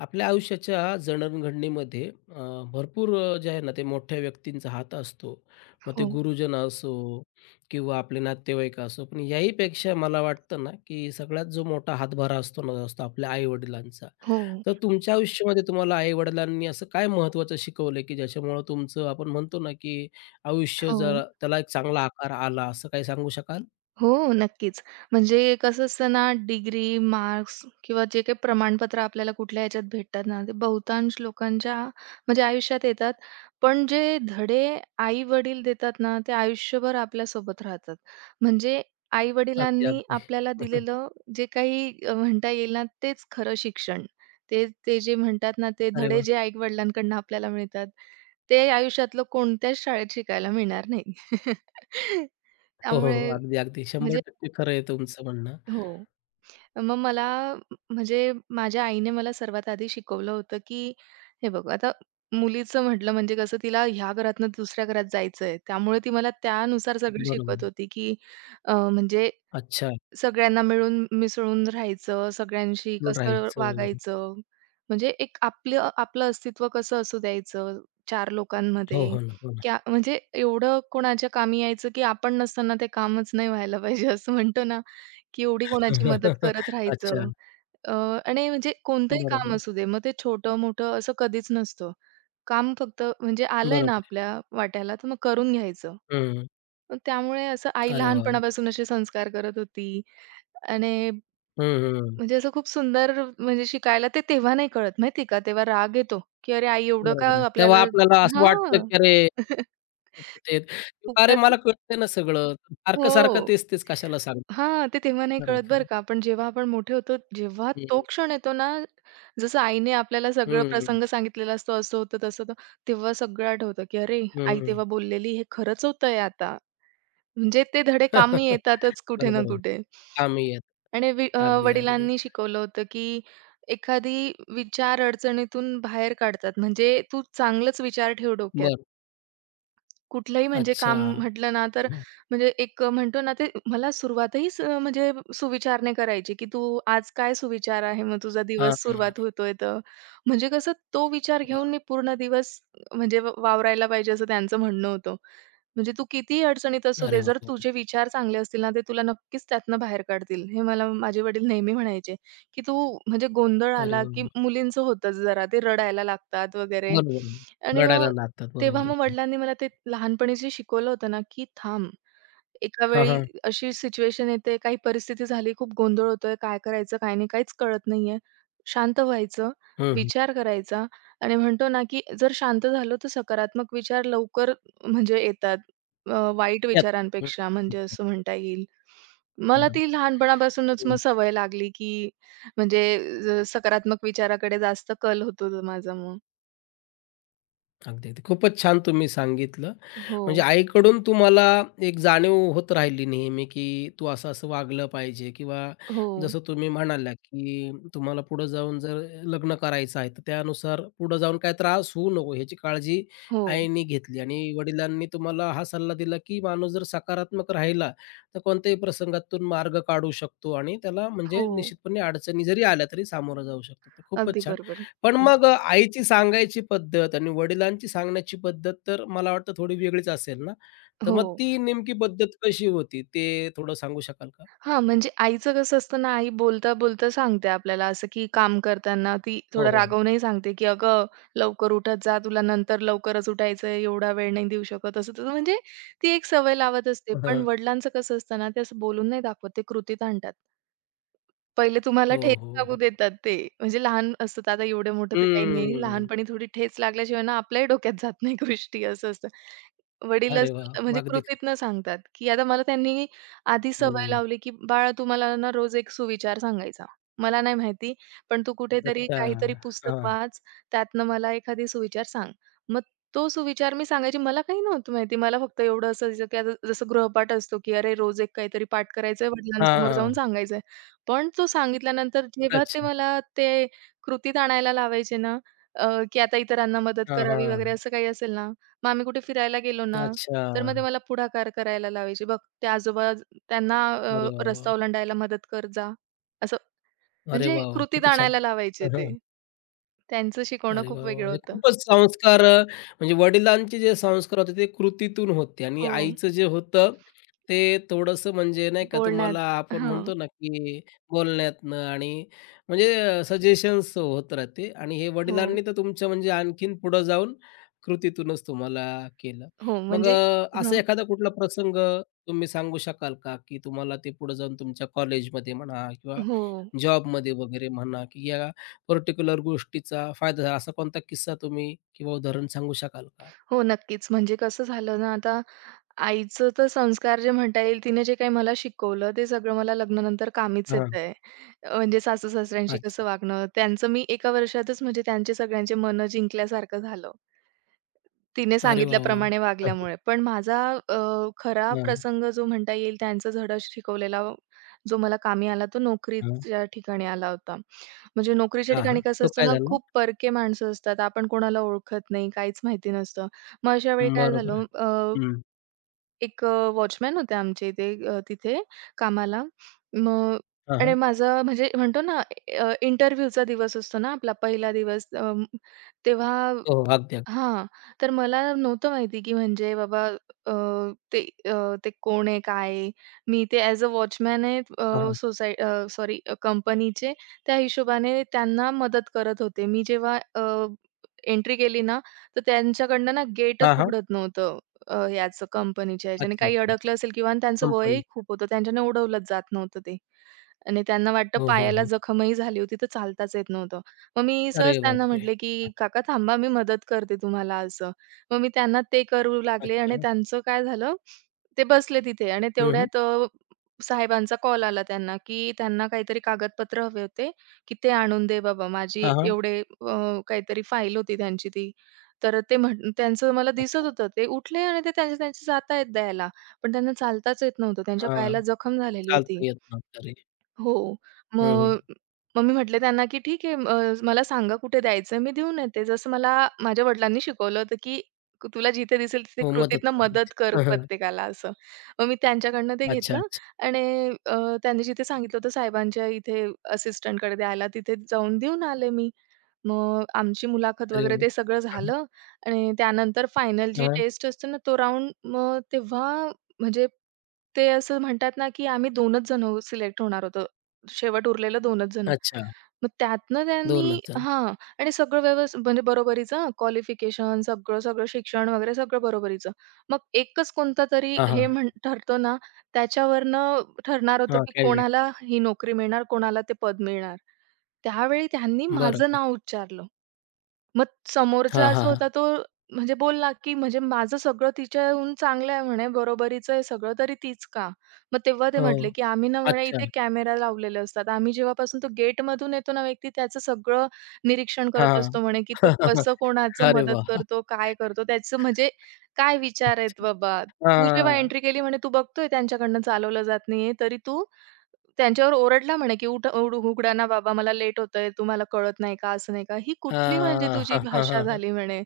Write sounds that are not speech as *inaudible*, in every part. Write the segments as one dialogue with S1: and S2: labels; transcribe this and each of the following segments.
S1: आपल्या आयुष्याच्या जडणघडणीमध्ये अ, भरपूर जे आहे ना ते मोठ्या व्यक्तींचा हात असतो. मग ते
S2: हो,
S1: गुरुजन असो किंवा आपले नातेवाईक असो. पण याहीपेक्षा मला वाटतं ना, की सगळ्यात जो मोठा हातभारा असतो ना, असतो आपल्या आई-वडिलांचा.
S2: हो,
S1: तर तुमच्या आयुष्यामध्ये तुम्हाला आई असं काय महत्त्वाचं शिकवलंय, की ज्याच्यामुळं तुमचं आपण म्हणतो ना, की आयुष्य
S2: हो.
S1: जरा त्याला एक चांगला आकार आला, असं काही सांगू शकाल?
S2: हो, नक्कीच. म्हणजे कसं असतं ना, डिग्री, मार्क्स किंवा जे काही प्रमाणपत्र आपल्याला कुठल्या ह्याच्यात भेटतात ना, ते बहुतांश लोकांच्या म्हणजे आयुष्यात येतात. पण जे धडे आई-वडील देतात ना, ते आयुष्यभर आपल्यासोबत राहतात. म्हणजे
S1: अगदी,
S2: आई-वडिलांनी
S1: अगदी.
S2: आपल्याला
S1: *laughs*
S2: दिलेलं जे काही म्हणता येईल ना, तेच खरं शिक्षण. ते ते जे म्हणतात ना, ते
S1: अरे
S2: धडे
S1: वाह!
S2: जे आई-वडिलांकडून आपल्याला मिळतात, ते आयुष्यातलं कोणत्याच शाळेत शिकायला मिळणार नाही. *laughs*
S1: हो, हो, हो.
S2: त्यामुळे
S1: अगदी, अगदी.
S2: म्हणजे
S1: 100% खरं आहे तुमचं म्हणणं.
S2: हो. मग मला म्हणजे माझ्या आईने मला सर्वात आधी शिकवलं होतं, की हे बघ आता मुलीचं म्हटलं म्हणजे कसं तिला ह्या घरातनं दुसऱ्या घरात जायचंय. त्यामुळे ती मला त्यानुसार सगळं शिकवत
S1: बरोबर.
S2: होती, की म्हणजे
S1: अच्छा.
S2: सगळ्यांना मिळून मिसळून राहायचं, सगळ्यांशी कसं
S1: राहायचं.
S2: वागायचं, म्हणजे एक आपलं आपलं अस्तित्व कसं असू द्यायचं 4
S1: हो,
S2: लोकांमध्ये,
S1: हो ना, हो ना.
S2: क्या म्हणजे एवढं कोणाच्या कामी यायचं, की आपण नसताना ते कामच नाही व्हायला पाहिजे असं म्हणतो ना, की एवढी कोणाची मदत
S1: *laughs*
S2: करत
S1: अच्छा.
S2: राहायचं. अ, आणि म्हणजे कोणतंही
S1: बरोबर
S2: काम
S1: आहे,
S2: असू दे, मग ते छोटं-मोठं असं कधीच नसतं. काम फक्त म्हणजे आलंय ना
S1: बरोबर आहे.
S2: आपल्या वाट्याला, तर मग करून घ्यायचं.
S1: हं.
S2: मग त्यामुळे असं आई
S1: अरे वाह!
S2: लहानपणापासून असे संस्कार करत होती आणि
S1: हं, हं.
S2: म्हणजे असं खूप सुंदर म्हणजे शिकायला ते तेव्हा नाही कळत माहिती आहे का? तेव्हा राग येतो, की "अरे आई एवढं का
S1: बरोबर आहे.
S2: आपल्याला"
S1: तेव्हा आपल्याला असं वाटतं,
S2: हां.
S1: की अरे
S2: *laughs*
S1: ते किंवा अरे
S2: खूपच
S1: मला कळतंय ना सगळं.
S2: हो.
S1: सारखं-सारखं तेच-तेच कशाला सांगू.
S2: हां, ते तेव्हा नाही
S1: खरं आहे,
S2: कळत
S1: खरं
S2: बरं
S1: आहे.
S2: का. पण जेव्हा आपण मोठे होतो, जेव्हा तो क्षण येतो ना, जसं आईने आपल्याला सगळं
S1: हं,
S2: प्रसंग सांगितलेला असतो, असं होतं, तसं होतं, तेव्हा सगळं आठवतं, की "अरे, आई तेव्हा
S1: *laughs*
S2: बोललेली हे खरंच होतंय आता." म्हणजे ते धडे कामी येतातच कुठे ना
S1: बरोबर आहे.
S2: कुठे.
S1: कामी आहेत.
S2: आणि
S1: अगदी, अगदी.
S2: वडिलांनी शिकवलं होतं, की एखादी विचार अडचणीतून बाहेर काढतात. म्हणजे तू चांगलंच विचार ठेव डोक्यात.
S1: बरं.
S2: कुठलंही म्हणजे
S1: अच्छा.
S2: काम म्हटलं ना, तर
S1: हं.
S2: म्हणजे एक म्हणतो ना, ते मला सुरुवातही स म्हणजे सुविचार नाही करायची, की "तू आज काय सुविचार आहे? मग तुझा
S1: हां,
S2: दिवस
S1: हां.
S2: सुरुवात होतोय तर." म्हणजे कसं तो विचार घेऊन
S1: बरं.
S2: मी पूर्ण दिवस म्हणजे वावरायला पाहिजे असं त्यांचं म्हणणं होतं. म्हणजे तू कितीही अडचणीत असू दे,
S1: अरे
S2: जर
S1: वाह!
S2: तुझे विचार चांगले असतील ना, ते तुला नक्कीच त्यातनं बाहेर काढतील. हे मला माझे वडील नेहमी म्हणायचे, की तू म्हणजे गोंधळ आला,
S1: अरे
S2: की
S1: वाह!
S2: मुलींचं होतंच जरा, ते रडायला लागतात वगैरे
S1: बरोबर आहे.
S2: आणि मग
S1: रडायला लागतात.
S2: तेव्हा
S1: बरोबर
S2: मग
S1: आहे.
S2: वडिलांनी मला ते लहानपणी जे शिकवलं होतं ना, की थांब. एका
S1: हां,
S2: वेळी
S1: हां.
S2: अशी सिच्युएशन येते, काही परिस्थिती झाली, खूप गोंधळ होतोय, काय करायचं, काय नाही, काहीच कळत नाहीये. शांत व्हायचं,
S1: हं.
S2: विचार करायचा आणि म्हणतो ना, की जर शांत झालो, तर सकारात्मक विचार लवकर म्हणजे येतात वाईट
S1: यात हं,
S2: विचारांपेक्षा म्हणजे असं म्हणता येईल.
S1: हं,
S2: मला
S1: हं.
S2: ती लहानपणापासूनच
S1: बरोबर.
S2: मग
S1: हो,
S2: सवय लागली, की म्हणजे सकारात्मक विचाराकडे जास्त कल होतो तो माझा मग.
S1: अगदी, अगदी. खूपच छान तुम्ही सांगितलं.
S2: हो,
S1: म्हणजे आईकडून तुम्हाला एक जाणीव होत राहिली नेहमी, की तू असं-असं वागलं पाहिजे किंवा
S2: हो,
S1: जसं तुम्ही म्हणाल्या, की तुम्हाला पुढे जाऊन जर लग्न करायचं आहे, तर त्यानुसार पुढे जाऊन काही त्रास होऊ नको ह्याची काळजी
S2: हो,
S1: आईनी घेतली आणि वडिलांनी तुम्हाला हा सल्ला दिला, की माणूस जर सकारात्मक राहिला, तर कोणत्याही प्रसंगातून मार्ग काढू शकतो आणि त्याला
S2: हो.
S1: म्हणजे निश्चितपणे अडचणी जरी आल्या तरी सामोरं जाऊ शकतो. तर
S2: अगदी
S1: खूपच छान.
S2: बरोबर.
S1: पण
S2: हो,
S1: मग आईची सांगायची पद्धत आणि वडिलांची सांगण्याची पद्धत तर मला वाटतं थोडी वेगळीच असेल ना? तर
S2: हो.
S1: मग ती नेमकी पद्धत कशी होती ते थोडं सांगू शकाल का?
S2: हां, म्हणजे आईचं कसं असतं ना, आई बोलता-बोलता सांगते आपल्याला असं, की काम करताना ती
S1: हो,
S2: थोडं
S1: हो.
S2: रागवूनही सांगते, की "अगं, लवकर उठत जा, तुला नंतर लवकरच उठायचं आहे, एवढा वेळ नाही देऊ शकत." असं-तसं म्हणजे ती एक सवय लावत असते. पण
S1: *laughs*
S2: वडिलांचं कसं असतं ना, ते असं बोलून नाही दाखवत, ते कृतीत आणतात. पहिले तुम्हाला
S1: हो,
S2: ठेच
S1: हो,
S2: लागू
S1: हो.
S2: देतात ते. म्हणजे लहान असतात आता एवढं मोठं तर काही नाही.
S1: हम्म.
S2: लहानपणी थोडी ठेच लागल्याशिवाय ना आपल्याही डोक्यात जात नाही *laughs* गोष्टी असं असतं. वडील
S1: अरे
S2: असं
S1: वाह!
S2: म्हणजे
S1: अगदी खरं.
S2: कृतीतनं सांगतात, की आता मला त्यांनी आधी सवय
S1: हं.
S2: लावली, की "बाळा तू मला ना रोज एक सुविचार सांगायचा. मला नाही माहिती, पण तू कुठेतरी
S1: अच्छा.
S2: काहीतरी पुस्तक
S1: हां.
S2: वाच, त्यातनं मला एखादी सुविचार सांग." मग तो सुविचार मी सांगायची. मला काही नव्हतं माहिती. मला फक्त एवढं असायचं, की आता जसं गृहपाठ असतो, की अरे रोज एक काहीतरी पाठ करायचंय,
S1: हां,
S2: वडिलांसमोर
S1: हां.
S2: जाऊन सांगायचं. पण तो सांगितल्यानंतर जेव्हा ते
S1: अच्छा.
S2: मला ते कृतीत आणायला लावायचे ना, अ, की आता इतरांना मदत
S1: हां,
S2: करावी वगैरे
S1: हां.
S2: असं काही असेल ना, मग आम्ही कुठे फिरायला गेलो ना,
S1: अच्छा.
S2: तर मग ते मला पुढाकार करायला लावायचे. "बघ ते आजोबा त्यांना
S1: अरे वाह,
S2: रस्ता
S1: वाह!
S2: ओलांडायला मदत कर जा." असं
S1: अरे
S2: म्हणजे
S1: वाह, वाह!
S2: कृतीत
S1: किती छान.
S2: आणायला लावायचे ते.
S1: *laughs*
S2: त्यांचं शिकवणं
S1: अरे
S2: खूप
S1: वाह, वाह!
S2: वेगळं
S1: म्हणजे
S2: होतं.
S1: खूपच संस्कार म्हणजे वडिलांचे जे संस्कार होते ते कृतीतून होते आणि
S2: हो.
S1: आईचं जे होतं ते थोडंसं म्हणजे नाही का तुम्हाला
S2: बोलण्यात
S1: आपण
S2: हां.
S1: म्हणतो ना, की बोलण्यातनं आणि म्हणजे सजेशन्स होत राहते आणि हे
S2: हो.
S1: वडिलांनी तर तुमच्या म्हणजे आणखीन पुढं जाऊन कृतीतूनच तुम्हाला केलं.
S2: हो.
S1: मग
S2: म्हणजे हां.
S1: असा एखादा कुठला प्रसंग तुम्ही सांगू शकाल का, की तुम्हाला ते पुढे जाऊन तुमच्या कॉलेजमध्ये म्हणा किंवा
S2: हो.
S1: जॉबमध्ये वगैरे म्हणा, की या पर्टिक्युलर गोष्टीचा फायदा झाला, असा कोणता किस्सा तुम्ही किंवा उदाहरण सांगू शकाल का?
S2: हो, नक्कीच. म्हणजे कसं झालं ना आता आईचं तर संस्कार जे म्हणता येईल, तिने जे काही मला शिकवलं, ते सगळं मला लग्नानंतर कामीच
S1: हां.
S2: येतंय. म्हणजे सासू-सासऱ्यांशी कसं
S1: अच्छा.
S2: वागणं, त्यांचं मी एका वर्षातच म्हणजे त्यांचे सगळ्यांचे मनं जिंकल्यासारखं झालं. तिने
S1: अरे वाह, वाह,
S2: सांगितल्याप्रमाणे वागल्यामुळे. पण माझा अ, खरा
S1: हां,
S2: प्रसंग जो म्हणता येईल, त्यांचा धडा शिकवलेला जो मला कामी आला, तो
S1: हां.
S2: नोकरीच्या ठिकाणी आला होता. म्हणजे नोकरीच्या
S1: हां,
S2: ठिकाणी
S1: हां.
S2: कसं
S1: तो
S2: असतं
S1: काय
S2: ना,
S1: झाला?
S2: खूप परके माणसं असतात. आपण कोणाला ओळखत नाही, काहीच माहिती नसतं. मग अशा वेळी काय
S1: बरोबर
S2: झालं
S1: आहे. हं.
S2: एक वॉचमॅन होते आमच्या इथे तिथे कामाला. मग
S1: हां,
S2: आणि
S1: हां.
S2: माझा म्हणजे म्हणतो ना इंटरव्ह्यूचा दिवस असतो ना आपला पहिला दिवस तेव्हा
S1: हो, हो. अगदी, अगदी.
S2: हां. तर मला नव्हतं माहिती की म्हणजे बाबा अ, ते ते कोण आहे, काय आहे? मी ते ॲज अ वॉचमॅन आहे
S1: हां, हां.
S2: सॉरी कंपनीचे त्या हिशोबाने त्यांना मदत करत होते. मी जेव्हा एंट्री केली ना, तर त्यांच्याकडनं ना गेटच
S1: हां, हां.
S2: उघडत नव्हतं याचं कंपनीच्या ह्याच्याने.
S1: अच्छा,
S2: काही
S1: अच्छा,
S2: अडकलं
S1: अच्छा.
S2: असेल किंवा आणि त्यांचं वयही
S1: कंपनी.
S2: खूप होतं. त्यांच्याने उडवलंच जात नव्हतं ते. आणि त्यांना वाटतं
S1: हो, हो,
S2: पायाला
S1: हो.
S2: जखमही झाली होती, तर चालताच येत नव्हतं. मग मी
S1: अरे
S2: सहज त्यांना
S1: बापरे!
S2: म्हटले,
S1: अ
S2: की "काका थांबा, मी मदत करते तुम्हाला" असं. मग मी त्यांना ते करू लागले आणि
S1: अच्छा.
S2: त्यांचं काय झालं, ते बसले तिथे आणि
S1: हं, हं.
S2: तेवढ्यात साहेबांचा कॉल आला त्यांना, की त्यांना काहीतरी कागदपत्र हवे होते की "ते आणून दे बाबा, माझी
S1: हां, हां.
S2: एवढे" काहीतरी फाईल होती त्यांची ती. तर ते म्हण त्यांचं मला दिसत
S1: अच्छा.
S2: होतं. ते उठले आणि ते त्यांचे त्यांचे जातायत द्यायला. पण त्यांना चालताच येत नव्हतं. त्यांच्या
S1: हां.
S2: पायाला जखम झालेली होती.
S1: चालता येत नव्हतं. अरे!
S2: हो.
S1: हं, हं.
S2: मग मग मी म्हटले त्यांना, की "ठीक आहे, मला सांगा कुठे द्यायचं, मी देऊन येते." जसं मला माझ्या वडिलांनी शिकवलं होतं, की तुला जिथे दिसेल तिथे
S1: हो, मदत
S2: कृतीतनं मदत
S1: करायची.
S2: कर
S1: हं, हं.
S2: प्रत्येकाला असं. मग मी त्यांच्याकडनं ते
S1: अच्छा,
S2: घेतलं
S1: अच्छा.
S2: आणि त्यांनी जिथे सांगितलं होतं साहेबांच्या इथे असिस्टंटकडे द्यायला, तिथे जाऊन देऊन आले मी. मग आमची मुलाखत
S1: अरे
S2: वगैरे
S1: वाह!
S2: ते सगळं
S1: हं, हं.
S2: झालं आणि त्यानंतर फायनल
S1: हां.
S2: जी
S1: हां.
S2: टेस्ट असते ना, तो राउंड मग तेव्हा म्हणजे ते असं म्हणतात ना, की आम्ही 2च जण हो सिलेक्ट होणार होतो. शेवट उरलेलं 2च जण.
S1: अच्छा.
S2: मग त्यातनं
S1: 2च
S2: त्यांनी
S1: जण.
S2: हां. आणि सगळं व्यवस्थित म्हणजे बरोबरीचं क्वालिफिकेशन सगळं, सगळं शिक्षण वगैरे सगळं बरोबरीचं. मग एकच कोणता तरी
S1: हां, हां.
S2: हे म्हण ठरतो ना, त्याच्यावरनं ठरणार होतं,
S1: हां.
S2: की
S1: काय
S2: कोणाला ही नोकरी मिळणार, कोणाला ते पद मिळणार. त्यावेळी त्यांनी माझं
S1: बरोबर.
S2: नाव उच्चारलं. मग
S1: हां,
S2: समोरचा
S1: हां,
S2: जो
S1: हां.
S2: होता तो म्हणजे बोलला, की म्हणजे माझं सगळं तिच्याहून चांगलं आहे म्हणे, बरोबरीचं आहे सगळं, तरी तीच का? मग तेव्हा ते
S1: हो.
S2: म्हटले, की आम्ही ना म्हणे
S1: अच्छा.
S2: इथे कॅमेरा लावलेले असतात. आम्ही जेव्हापासून तो गेटमधून येतो ना व्यक्ती त्याचं सगळं निरीक्षण करत
S1: हां.
S2: असतो म्हणे, की तो
S1: *laughs*
S2: कसं कोणाचं
S1: अरे
S2: मदत
S1: वाह!
S2: करतो, काय करतो, त्याचं म्हणजे काय विचार आहेत बाबा. तू जेव्हा
S1: हां.
S2: एंट्री केली म्हणे, तू बघतोय त्यांच्याकडनं चालवलं जात नाहीये, तरी तू त्यांच्यावर ओरडला म्हणे, की "उठ उड उघडा ना बाबा, मला लेट होतंय. तुम्हाला कळत नाही का?" असं नाही का. "ही कुठली म्हणजे
S1: हां.
S2: तुझी
S1: हां, हां,
S2: भाषा
S1: हां, हां.
S2: झाली?" म्हणे.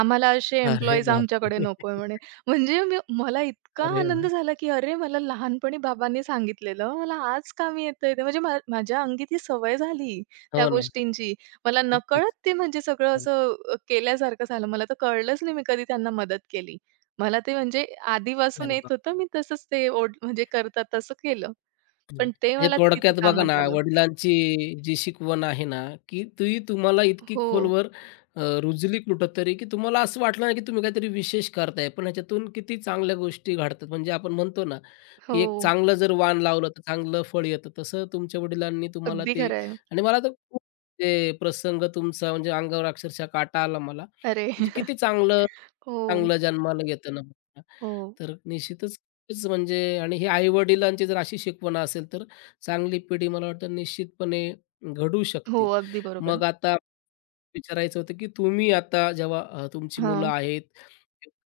S2: "आम्हाला असे
S1: अरे
S2: एम्प्लॉईज आमच्याकडे
S1: बापरे!
S2: नकोय" म्हणे. म्हणजे मी मला इतका
S1: अरे
S2: आनंद
S1: वाह!
S2: झाला, की अरे मला लहानपणी बाबांनी सांगितलेलं, मला आज कामी येतंय ते. म्हणजे माझ्या अंगी ती सवय झाली त्या
S1: हो ना.
S2: गोष्टींची. मला नकळत
S1: खूपच.
S2: ते म्हणजे सगळं
S1: हं.
S2: असं केल्यासारखं झालं. मला तर कळलंच नाही मी कधी त्यांना मदत केली. मला ते म्हणजे आधीपासून
S1: अरे
S2: येत होतं.
S1: बापरे!
S2: मी तसंच ते ओढ म्हणजे करतात तसं केलं.
S1: हं,
S2: पण ते
S1: म्हणजे
S2: मला तिथे
S1: थोडक्यात बघा ना,
S2: कामात आलं.
S1: वडिलांची जी शिकवण आहे ना, की ती तुम्हाला इतकी
S2: हो,
S1: खोलवर रुजली कुठेतरी, की तुम्हाला असं वाटलं ना, की तुम्ही काहीतरी विशेष करताय. पण ह्याच्यातून किती चांगल्या गोष्टी घडतात. म्हणजे आपण म्हणतो ना, की एक
S2: हो.
S1: चांगलं जर वाण लावलं, तर चांगलं फळ येतं. तसं तुमच्या वडिलांनी तुम्हाला
S2: अगदी
S1: ते
S2: खरं आहे.
S1: आणि मला तर खूप ते प्रसंग तुमचा म्हणजे अंगावर अक्षरशः काटा आला मला.
S2: अरे!
S1: म्हणजे किती
S2: *laughs*
S1: चांगलं,
S2: हो,
S1: चांगलं जन्माला येतं ना.
S2: हो,
S1: तर निश्चितच तेच म्हणजे आणि हे आई-वडिलांची जर अशी शिकवण असेल, तर चांगली पिढी मला वाटतं निश्चितपणे घडवू
S2: हो.
S1: शकतील.
S2: अगदी बरोबर.
S1: मग आता विचारायचं होतं, की तुम्ही आता जेव्हा तुमची मुलं
S2: हां,
S1: आहेत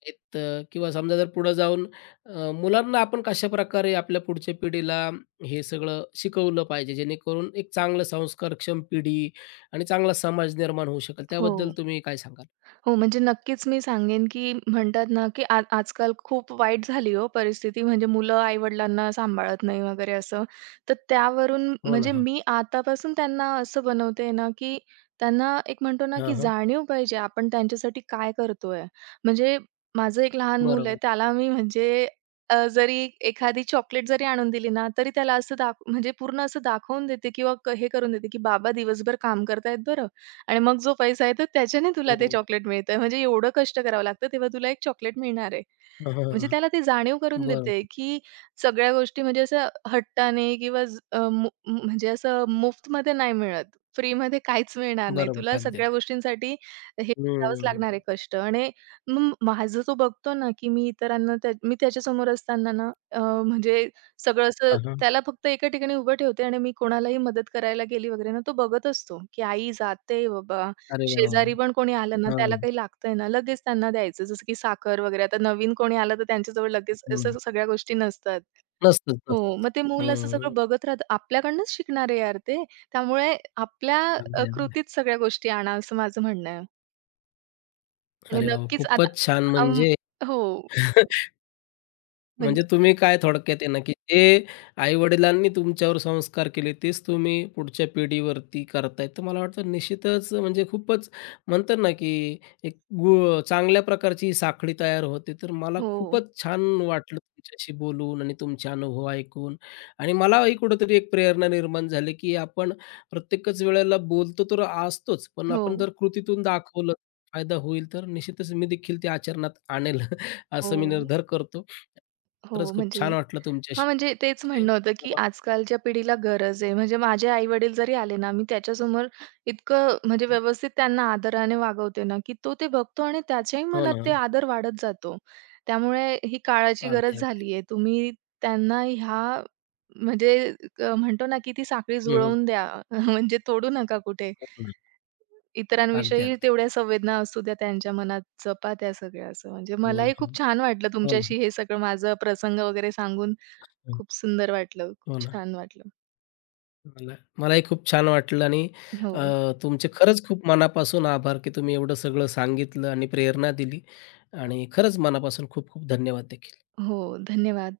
S1: आहेत अ, किंवा समजा जर पुढे जाऊन मुलांना आपण कशाप्रकारे आपल्या पुढच्या पिढीला हे सगळं शिकवलं पाहिजे, जेणेकरून एक चांगलं संस्कारक्षम पिढी आणि चांगला समाज निर्माण होऊ शकेल,
S2: हो.
S1: त्याबद्दल तुम्ही काय सांगाल?
S2: हो, म्हणजे नक्कीच मी सांगेन, की म्हणतात ना, की आज आजकाल खूप वाईट झाली हो परिस्थिती. म्हणजे मुलं आई-वडिलांना सांभाळत नाही वगैरे असं. तर त्यावरून
S1: हो ना.
S2: म्हणजे
S1: हां.
S2: मी आतापासून त्यांना असं बनवते ना, की त्यांना एक म्हणतो ना,
S1: हां,
S2: की
S1: हां.
S2: जाणीव पाहिजे आपण त्यांच्यासाठी काय करतोय. म्हणजे माझं एक लहान मूल आहे,
S1: बरोबर.
S2: त्याला मी म्हणजे जरी एखादी चॉकलेट जरी आणून दिली ना, तरी त्याला असं दाख म्हणजे पूर्ण असं दाखवून देते किंवा क हे करून देते, की "बाबा दिवसभर काम करतायत बरं. आणि मग जो पैसा आहे, तर त्याच्याने तुला ते
S1: हो.
S2: चॉकलेट मिळतंय. म्हणजे एवढं कष्ट करावं लागतं, तेव्हा तुला एक चॉकलेट मिळणार आहे.
S1: हां, हां,
S2: म्हणजे
S1: हां.
S2: त्याला ती जाणीव करून
S1: बरोबर.
S2: देते, की सगळ्या गोष्टी म्हणजे असं हट्टाने किंवा ज अ, मु मु- म्हणजे असं मुफ्तमध्ये नाही मिळत. फ्रीमध्ये काहीच मिळणार नाही.
S1: बरोबर
S2: तुला
S1: आहे. अगदी,
S2: सगळ्या
S1: अगदी.
S2: गोष्टींसाठी हे करावंच लागणार आहे
S1: हम्म.
S2: कष्ट. आणि मग माझं तो बघतो ना, की मी इतरांना त्या मी त्याच्यासमोर असताना ना, म्हणजे सगळं असं
S1: हां, हां.
S2: त्याला फक्त एका ठिकाणी उभं ठेवते आणि मी कोणालाही मदत करायला गेली वगैरे ना, तो बघत असतो, की आई जाते बाबा.
S1: अरे वाह!
S2: शेजारी पण कोणी आलं ना,
S1: वाह! हां,
S2: त्याला काही लागतंय ना, लगेच त्यांना द्यायचं. जसं की साखर वगैरे. आता नवीन कोणी आलं, तर त्यांच्याजवळ लगेच
S1: बोला.
S2: असं सगळ्या गोष्टी नसतात.
S1: नसतंच,
S2: हो,
S1: नसतं.
S2: मग ते मूल असं
S1: हं.
S2: सगळं बघत राहतं. आपल्याकडनंच शिकणार आहे यार ते. त्यामुळे आपल्या
S1: अगदी, अगदी.
S2: कृतीत सगळ्या गोष्टी आणा, असं माझं म्हणणं आहे. आणि
S1: अरे वाह!
S2: नक्कीच आता
S1: खूपच छान
S2: अं,
S1: म्हणजे
S2: हो.
S1: *laughs*
S2: म्हण
S1: म्हणजे तुम्ही काय थोडक्यात आहे ना, की जे आई-वडिलांनी तुमच्यावर संस्कार केले, तेच तुम्ही पुढच्या पिढीवरती करताय. तर मला वाटतं निश्चितच म्हणजे खूपच म्हणतात ना, की एक गु चांगल्या प्रकारची ही साखळी तयार होते. तर मला
S2: हो,
S1: खूपच छान वाटलं तुमच्याशी बोलून आणि तुमचे अनुभव ऐकून आणि मलाही कुठेतरी एक प्रेरणा निर्माण झाली, की आपण प्रत्येकच वेळेला बोलतो तर असतोच, पण
S2: हो,
S1: आपण जर कृतीतून दाखवलं, फायदा होईल. तर निश्चितच मी देखील ते आचरणात आणेल, *laughs*
S2: हो,
S1: असं मी निर्धार करतो.
S2: हो,
S1: खरंच खूप
S2: म्हणजे
S1: छान वाटलं
S2: हां,
S1: तुमच्याशी
S2: म्हणजे तेच
S1: म्हणजे
S2: म्हणणं होतं, की आजकालच्या पिढीला गरज आहे. म्हणजे माझे आई-वडील जरी आले ना, मी त्याच्यासमोर इतकं म्हणजे व्यवस्थित त्यांना आदराने वागवते ना, की तो ते बघतो आणि त्याच्याही
S1: हो
S2: मनात
S1: ना, हो
S2: ते
S1: ना.
S2: आदर वाढत जातो. त्यामुळे ही काळाची
S1: अगदी,
S2: गरज
S1: अगदी.
S2: झाली तुम्ही त्यांना ह्या म्हणजे म्हणतो ना, की ती साखळी
S1: हं, हं.
S2: जुळवून द्या. *laughs* म्हणजे तोडू नका कुठे.
S1: हो ना. अगदी,
S2: इतरांविषयी
S1: अगदी.
S2: तेवढ्या संवेदना असू द्या त्यांच्या मनात, जपा त्या सगळ्या असं. म्हणजे
S1: हो
S2: मलाही
S1: ना,
S2: खूप छान वाटलं
S1: हो ना,
S2: तुमच्याशी हे सगळं माझं प्रसंग वगैरे सांगून. खूप सुंदर वाटलं, खूप
S1: हो ना, हो ना.
S2: छान वाटलं.
S1: मला मलाही खूप छान वाटलं आणि
S2: हो,
S1: तुमचे खरंच खूप मनापासून आभार, की तुम्ही एवढं सगळं सांगितलं आणि प्रेरणा दिली आणि खरंच मनापासून खूप खूप धन्यवाद देखील.
S2: हो. धन्यवाद.